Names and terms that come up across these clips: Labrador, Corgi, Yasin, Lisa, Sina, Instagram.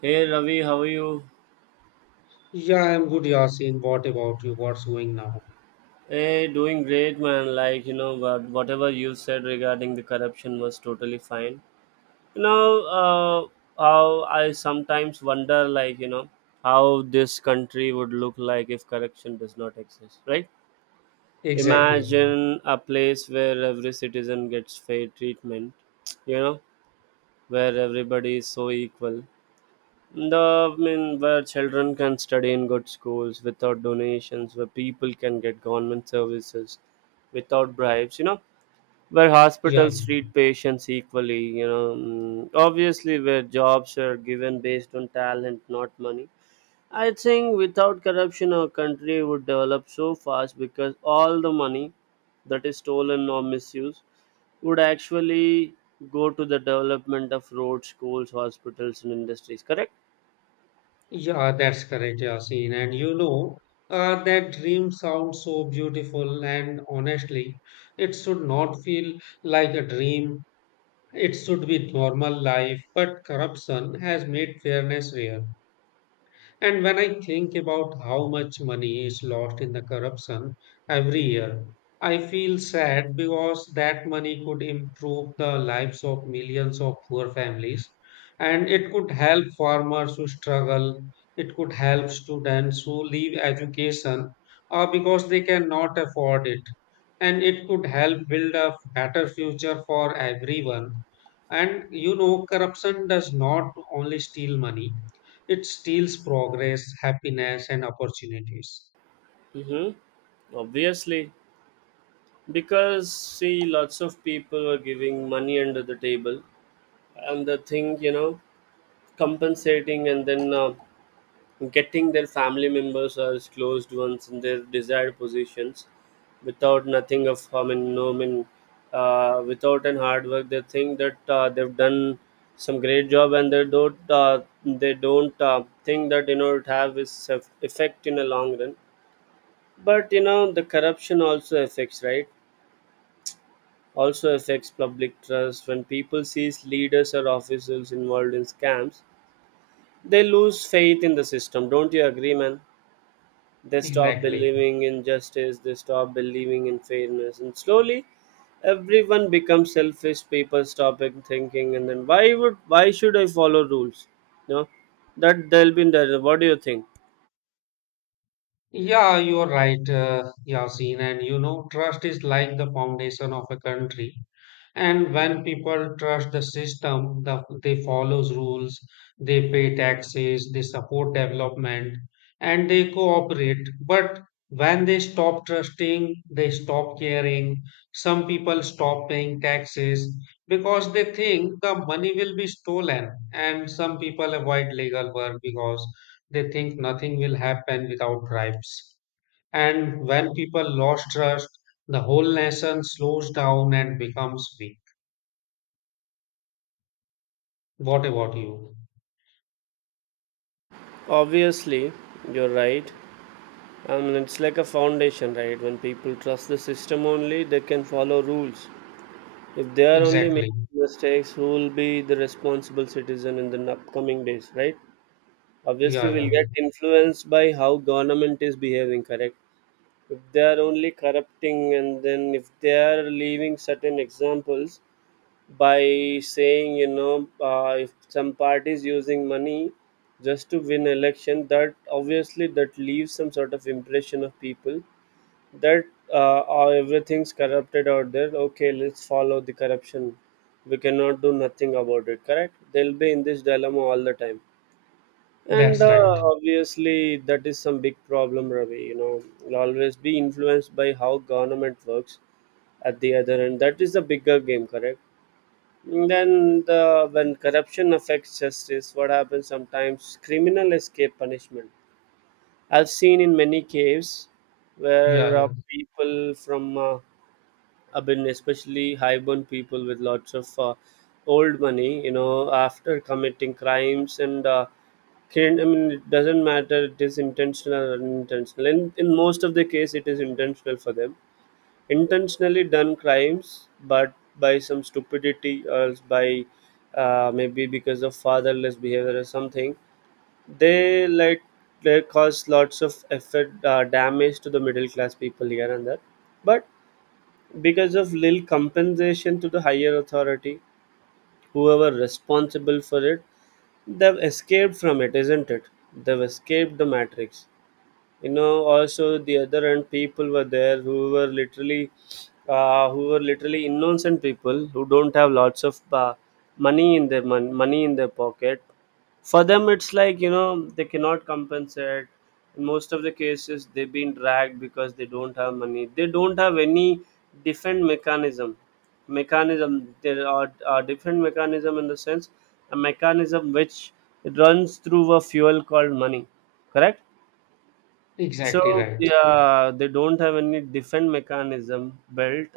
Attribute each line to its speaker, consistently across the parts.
Speaker 1: Hey Ravi, how are you?
Speaker 2: Yeah, I'm good, Yasin. What about you? What's going now?
Speaker 1: Hey, doing great, man. Like you know, whatever you said regarding the corruption was totally fine. You know, uh, how I sometimes wonder, how this country would look like if corruption does not exist, right?
Speaker 2: Exactly.
Speaker 1: Imagine a place where every citizen gets fair treatment. You know, where everybody is so equal. The I mean, where children can study in good schools without donations, where people can get government services without bribes, where
Speaker 2: Yeah,
Speaker 1: hospitals treat patients equally, obviously where jobs are given based on talent, not money. I think without corruption, our country would develop so fast because all the money that is stolen or misused would actually go to the development of roads, schools, hospitals, and industries. Correct?
Speaker 2: yeah, that's correct, Yasin. And you know, that dream sounds so beautiful, and honestly, it should not feel like a dream. It should be normal life, but corruption has made fairness rare. And when I think about how much money is lost in the corruption every
Speaker 1: Mhm.
Speaker 2: year, I feel sad because that money could improve the lives of millions of poor families, and it could help farmers who struggle, it could help students who leave education because they cannot afford it, and it could help build a better future for everyone. And you know, corruption does not only steal money, it steals progress, happiness, and opportunities.
Speaker 1: Mm-hmm. Obviously, because see, lots of people are giving money under the table, and the thing compensating and then getting their family members as closed ones in their desired positions, without nothing of I mean, no I mean, without an hard work. They think that they've done some great job, and they don't think that it have its effect in a long run. But the corruption also affects, right? Also affects public trust. When people sees leaders or officials involved in scams, they lose faith in the system. Don't you agree, man? They stop
Speaker 2: Exactly.
Speaker 1: believing in justice. They stop believing in fairness, and slowly, everyone becomes selfish. People stop and thinking, and then why should I follow rules? No, that they'll be in there. What do you think?
Speaker 2: Yeah, you're right, Yasin. And you know, trust is like the foundation of a country. And when people trust the system, they follows rules, they pay taxes, they support development, and they cooperate. But when they stop trusting, they stop caring. Some people stop paying taxes because they think the money will be stolen. And some people avoid legal work because they think nothing will happen without bribes. And when people lost trust, the whole nation slows down and becomes weak. What about you?
Speaker 1: Obviously, you're right. I mean, it's like a foundation, right? When people trust the system only, they can follow rules. If they are only making
Speaker 2: Exactly.
Speaker 1: mistakes, who will be the responsible citizen in the upcoming days, right?
Speaker 2: Yeah,
Speaker 1: Obviously, we'll get
Speaker 2: yeah.
Speaker 1: influenced by how government is behaving, correct? If they are only corrupting, and then if they are leaving certain examples by saying, if some party is using money just to win election, that obviously that leaves some sort of impression of people that or everything's corrupted out there. Okay, let's follow the corruption. We cannot do nothing about it, correct? They'll be in this dilemma all the time. And
Speaker 2: That's right.
Speaker 1: obviously that is some big problem, Ravi. You know, you'll always be influenced by how government works at the other end. That is the bigger game, correct? And then, the when corruption affects justice, what happens? Sometimes criminal escape punishment. I've seen in many caves
Speaker 2: Yeah,
Speaker 1: where
Speaker 2: yeah.
Speaker 1: people from I've been especially high-born people with lots of old money, you know, after committing crimes. And I mean, it doesn't matter it is intentional or unintentional. In most of the case, it is intentional for them. Intentionally done crimes, but by some stupidity or else by maybe because of fatherless behavior or something, they like they cause lots of effort damage to the middle class people here and there. But because of little compensation to the higher authority, whoever responsible for it, they've escaped from it, isn't it? They've escaped the matrix. You know, also the other end people were there who were literally innocent people who don't have lots of money in their money in their pocket. For them it's like they cannot compensate. In most of the cases they've been dragged because they don't have money, they don't have any different mechanism. There are different mechanism in the sense, a mechanism which runs through a fuel called money, correct? So
Speaker 2: Exactly right.
Speaker 1: yeah, they don't have any defense mechanism built,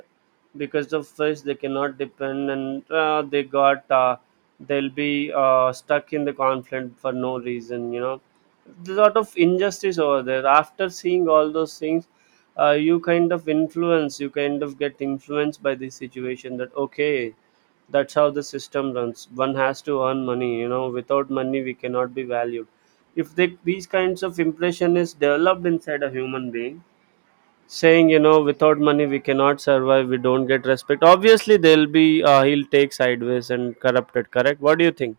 Speaker 1: because of which they cannot depend, and they got they'll be stuck in the conflict for no reason. There's a lot of injustice over there. After seeing all those things, you kind of get influenced by this situation. That okay, that's how the system runs. One has to earn money. Without money we cannot be valued. If these kinds of impression is developed inside a human being, saying without money we cannot survive, we don't get respect, obviously they'll be he'll take sideways and corrupted, correct? What do you think?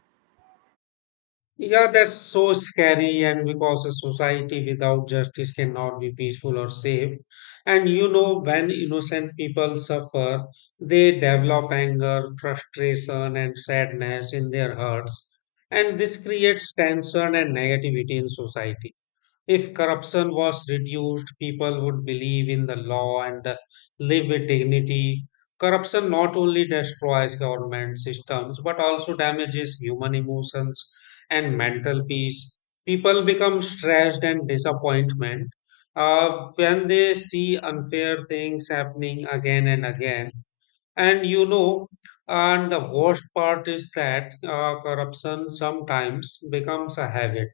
Speaker 2: Yeah, that's so scary. And because a society without justice cannot be peaceful or safe. And you know, when innocent people suffer, they develop anger, frustration, and sadness in their hearts. And this creates tension and negativity in society. If corruption was reduced, people would believe in the law and live with dignity. Corruption not only destroys government systems but also damages human emotions and mental peace. People become stressed and disappointment when they see unfair things happening again and again. And you know, and the worst part is that corruption sometimes becomes a habit,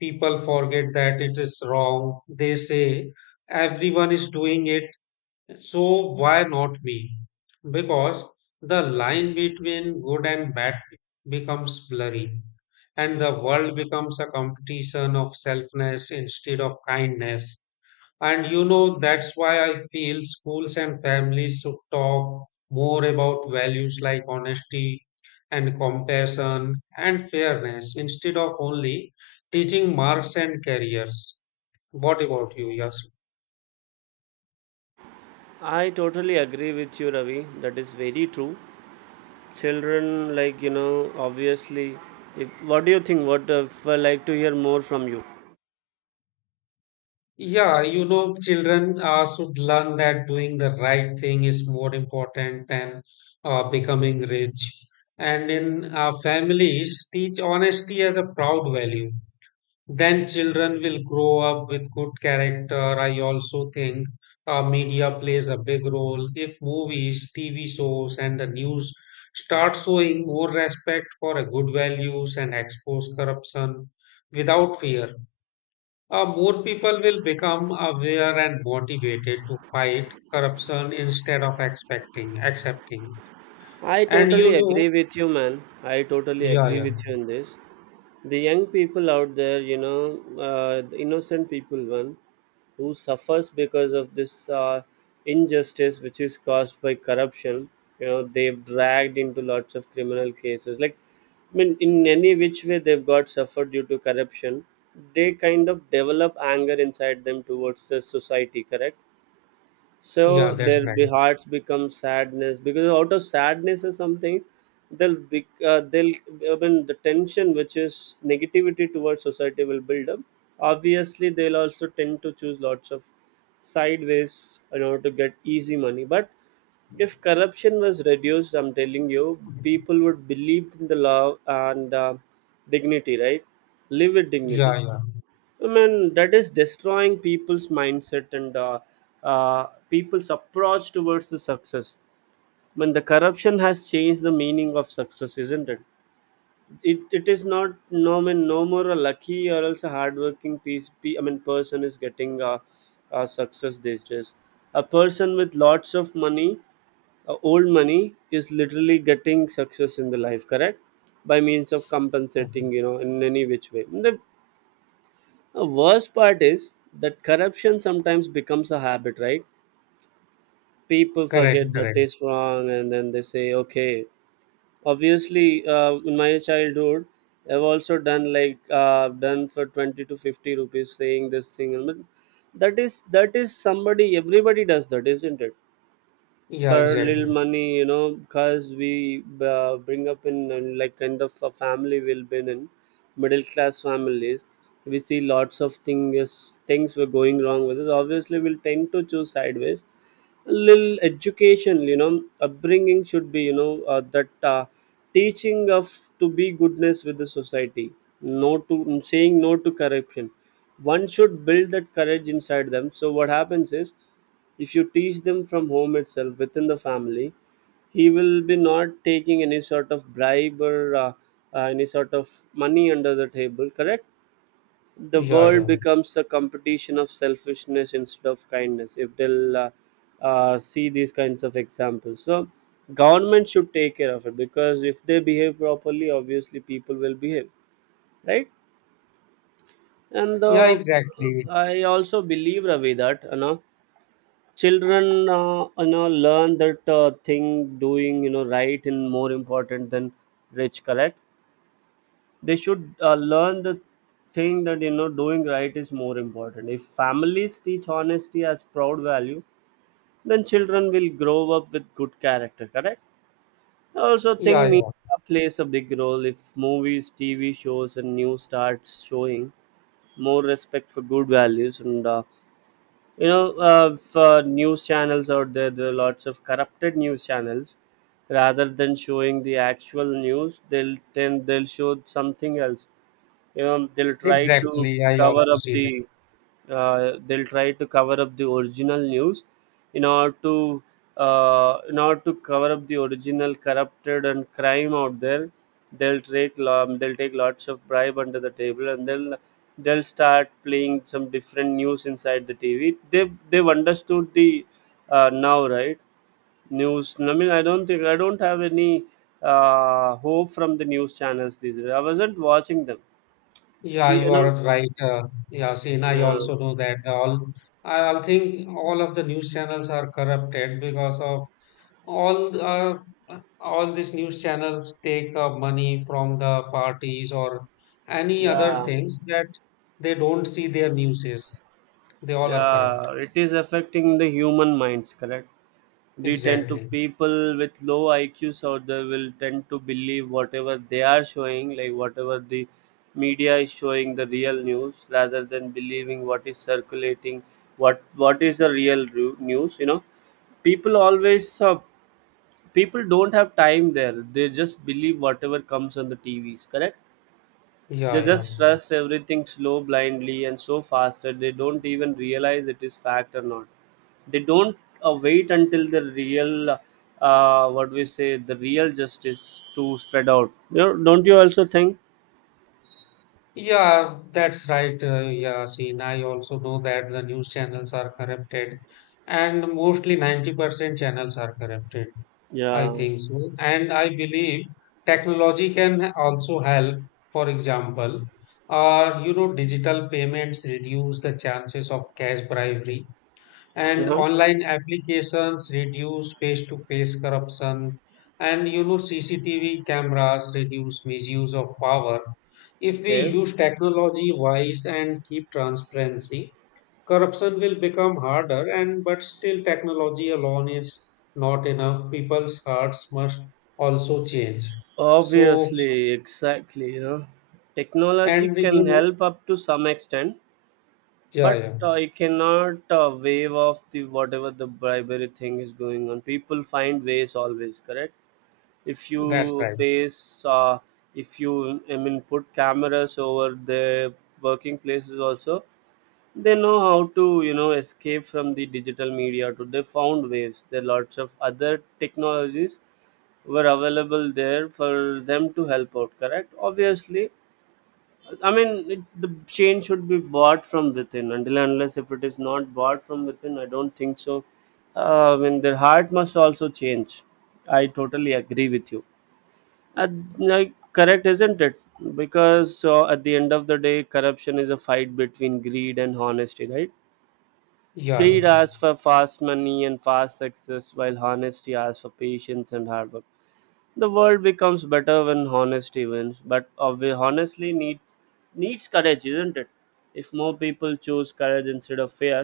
Speaker 2: people forget that it is wrong. They say everyone is doing it, so why not me? Because the line between good and bad becomes blurry, and the world becomes a competition of selfness instead of kindness. And you know, that's why I feel schools and families should talk more about values like honesty and compassion and fairness instead of only teaching marks and careers. What about you, Yes?
Speaker 1: I totally agree with you, Ravi. That is very true. Children, obviously. If What do you think? What if I like to hear more from you?
Speaker 2: Yeah, you know, children should learn that doing the right thing is more important than becoming rich. And in families, teach honesty as a proud value, then children will grow up with good character. I also think media plays a big role. If movies, TV shows, and the news start showing more respect for a good values and expose corruption without fear, more people will become aware and motivated to fight corruption instead of expecting, accepting.
Speaker 1: I
Speaker 2: And you
Speaker 1: totally
Speaker 2: know,
Speaker 1: agree with you, man. I totally
Speaker 2: yeah,
Speaker 1: agree
Speaker 2: yeah,
Speaker 1: with you in this. The young people out there, the innocent people, one who suffers because of this injustice which is caused by corruption. They've dragged into lots of criminal cases. Like, I mean, in any which way they've got suffered due to corruption, they kind of develop anger inside them towards the society, correct?
Speaker 2: yeah,
Speaker 1: So
Speaker 2: that's
Speaker 1: their
Speaker 2: right.
Speaker 1: be hearts become sadness, because out of sadness or something they'll I mean the tension which is negativity towards society will build up. Obviously they'll also tend to choose lots of sideways in order to get easy money. But if corruption was reduced, I'm telling you, people would believe in the law and dignity, right? Live with dignity.
Speaker 2: Yeah, yeah.
Speaker 1: I mean, that is destroying people's mindset and people's approach towards the success. I mean, the corruption has changed the meaning of success, isn't it? It is not I mean, no more a lucky or else a hardworking I mean, person is getting success these days. A person with lots of money, old money, is literally getting success in the life, correct? By means of
Speaker 2: Oh.
Speaker 1: compensating, in any which way. The worst part is that corruption sometimes becomes a habit, right? People
Speaker 2: Correct,
Speaker 1: forget that
Speaker 2: correct.
Speaker 1: it's wrong, and then they say, okay. Obviously, in my childhood, I've also done for 20 to 50 rupees saying this thing. But that is, somebody everybody does that, isn't it?
Speaker 2: Yeah,
Speaker 1: For little
Speaker 2: exactly.
Speaker 1: money, because we bring up in like kind of a family. We've been in middle class families, we see lots of things were going wrong with us, obviously we'll tend to choose sideways. A little education, upbringing should be, that teaching of to be goodness with the society, no to saying no to corruption. One should build that courage inside them. So what happens is, if you teach them from home itself within the family, he will be not taking any sort of bribe or any sort of money under the table, correct? The
Speaker 2: Yeah,
Speaker 1: world
Speaker 2: yeah.
Speaker 1: becomes a competition of selfishness instead of kindness, if they'll see these kinds of examples. So government should take care of it, because if they behave properly, obviously people will behave right. And
Speaker 2: Yeah, exactly.
Speaker 1: I also believe, Ravi, that children learn that thing. Doing right and more important than rich, correct? They should learn the thing that doing right is more important. If families teach honesty as proud value, then children will grow up with good character, correct? I also
Speaker 2: Yeah,
Speaker 1: think
Speaker 2: yeah.
Speaker 1: media plays a big role. If movies, TV shows and news starts showing more respect for good values, and for news channels out there are lots of corrupted news channels. Rather than showing the actual news, they'll show something else. They'll try to
Speaker 2: Exactly. I
Speaker 1: cover
Speaker 2: also
Speaker 1: up
Speaker 2: see
Speaker 1: the
Speaker 2: that.
Speaker 1: they'll try to cover up the original news, in order to in order to cover up the original corrupted and crime out there. They'll take lots of bribe under the table, and they'll start playing some different news inside the TV. They've understood the now, right? News, I mean, I don't have any hope from the news channels these days. I wasn't watching them,
Speaker 2: Yeah, you
Speaker 1: you know
Speaker 2: are right. Yeah, Sina, I
Speaker 1: yeah,
Speaker 2: also know that all, I all think all of the news channels are corrupted because of all uh, all these news channels take money from the parties or any other
Speaker 1: yeah,
Speaker 2: things that they don't see their newses. They all are corrupt.
Speaker 1: yeah, it is affecting the human minds, correct? We tend to
Speaker 2: Exactly.
Speaker 1: people with low IQs out there will tend to believe whatever they are showing, like whatever the media is showing the real news, rather than believing what is circulating. What is the real news? People always people don't have time there, they just believe whatever comes on the TVs, correct?
Speaker 2: Yeah,
Speaker 1: They
Speaker 2: yeah.
Speaker 1: just rush everything slow, blindly, and so fast that they don't even realize it is fact or not. They don't wait until the real, what we say, the real justice to spread out. Don't you also think?
Speaker 2: Yeah, that's right, Yasin. I also know that the news channels are corrupted, and mostly 90% channels are corrupted. I
Speaker 1: Yeah.
Speaker 2: think so. And I believe technology can also help. For example, you know, digital payments reduce the chances of cash bribery and
Speaker 1: Uh-huh.
Speaker 2: online applications reduce face-to-face corruption, and you know, cctv cameras reduce misuse of power. If we
Speaker 1: Okay.
Speaker 2: use technology wise and keep transparency, corruption will become harder, and but still technology alone is not enough, people's hearts must also change. So,
Speaker 1: Obviously, exactly. Technology
Speaker 2: and you
Speaker 1: can
Speaker 2: know,
Speaker 1: help up to some extent,
Speaker 2: yeah,
Speaker 1: but
Speaker 2: yeah,
Speaker 1: it cannot wave off the whatever the bribery thing is going on. People find ways always, correct? if
Speaker 2: that's
Speaker 1: you
Speaker 2: right,
Speaker 1: face uh, if you I mean put cameras over their working places also, they know how to escape from the digital media too. They found ways. There are lots of other technologies were available there for them to help out, correct? Obviously, I mean the change should be bought from within. Until and unless if it is not bought from within, I don't think so. I mean their heart must also change. I totally agree with you, uh, like correct, isn't it? Because at the end of the day, corruption is a fight between greed and honesty, right?
Speaker 2: yeah, yeah,
Speaker 1: Greed asks for fast money and fast success, while honesty asks for patience and hard work. The world becomes better when honesty wins. But honestly needs courage, isn't it? If more people choose courage instead of fear,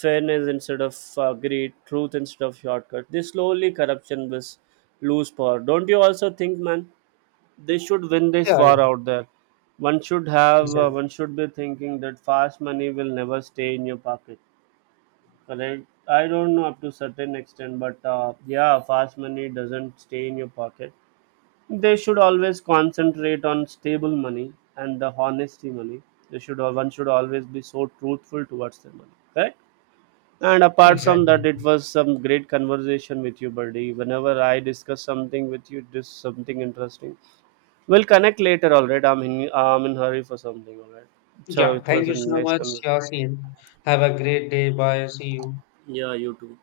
Speaker 1: fairness instead of greed, truth instead of shortcut, this slowly corruption will lose power. Don't you also think, man? They should win this
Speaker 2: yeah,
Speaker 1: war
Speaker 2: yeah.
Speaker 1: out there.
Speaker 2: Exactly.
Speaker 1: One should be thinking that fast money will never stay in your pocket. Correct? I don't know up to certain extent, but yeah, fast money doesn't stay in your pocket. They should always concentrate on stable money and the honesty money. One should always be so truthful towards their money, correct? And apart from that,
Speaker 2: Exactly.
Speaker 1: it was some great conversation with you, buddy. Whenever I discuss something with you, just something interesting. We'll connect later. All right. I'm in hurry for something. All right. So
Speaker 2: Yeah,
Speaker 1: it
Speaker 2: thank
Speaker 1: was a
Speaker 2: you so
Speaker 1: nice
Speaker 2: much,
Speaker 1: conversation.
Speaker 2: Yasin. Have a great day. Bye. See you.
Speaker 1: Yeah, you too.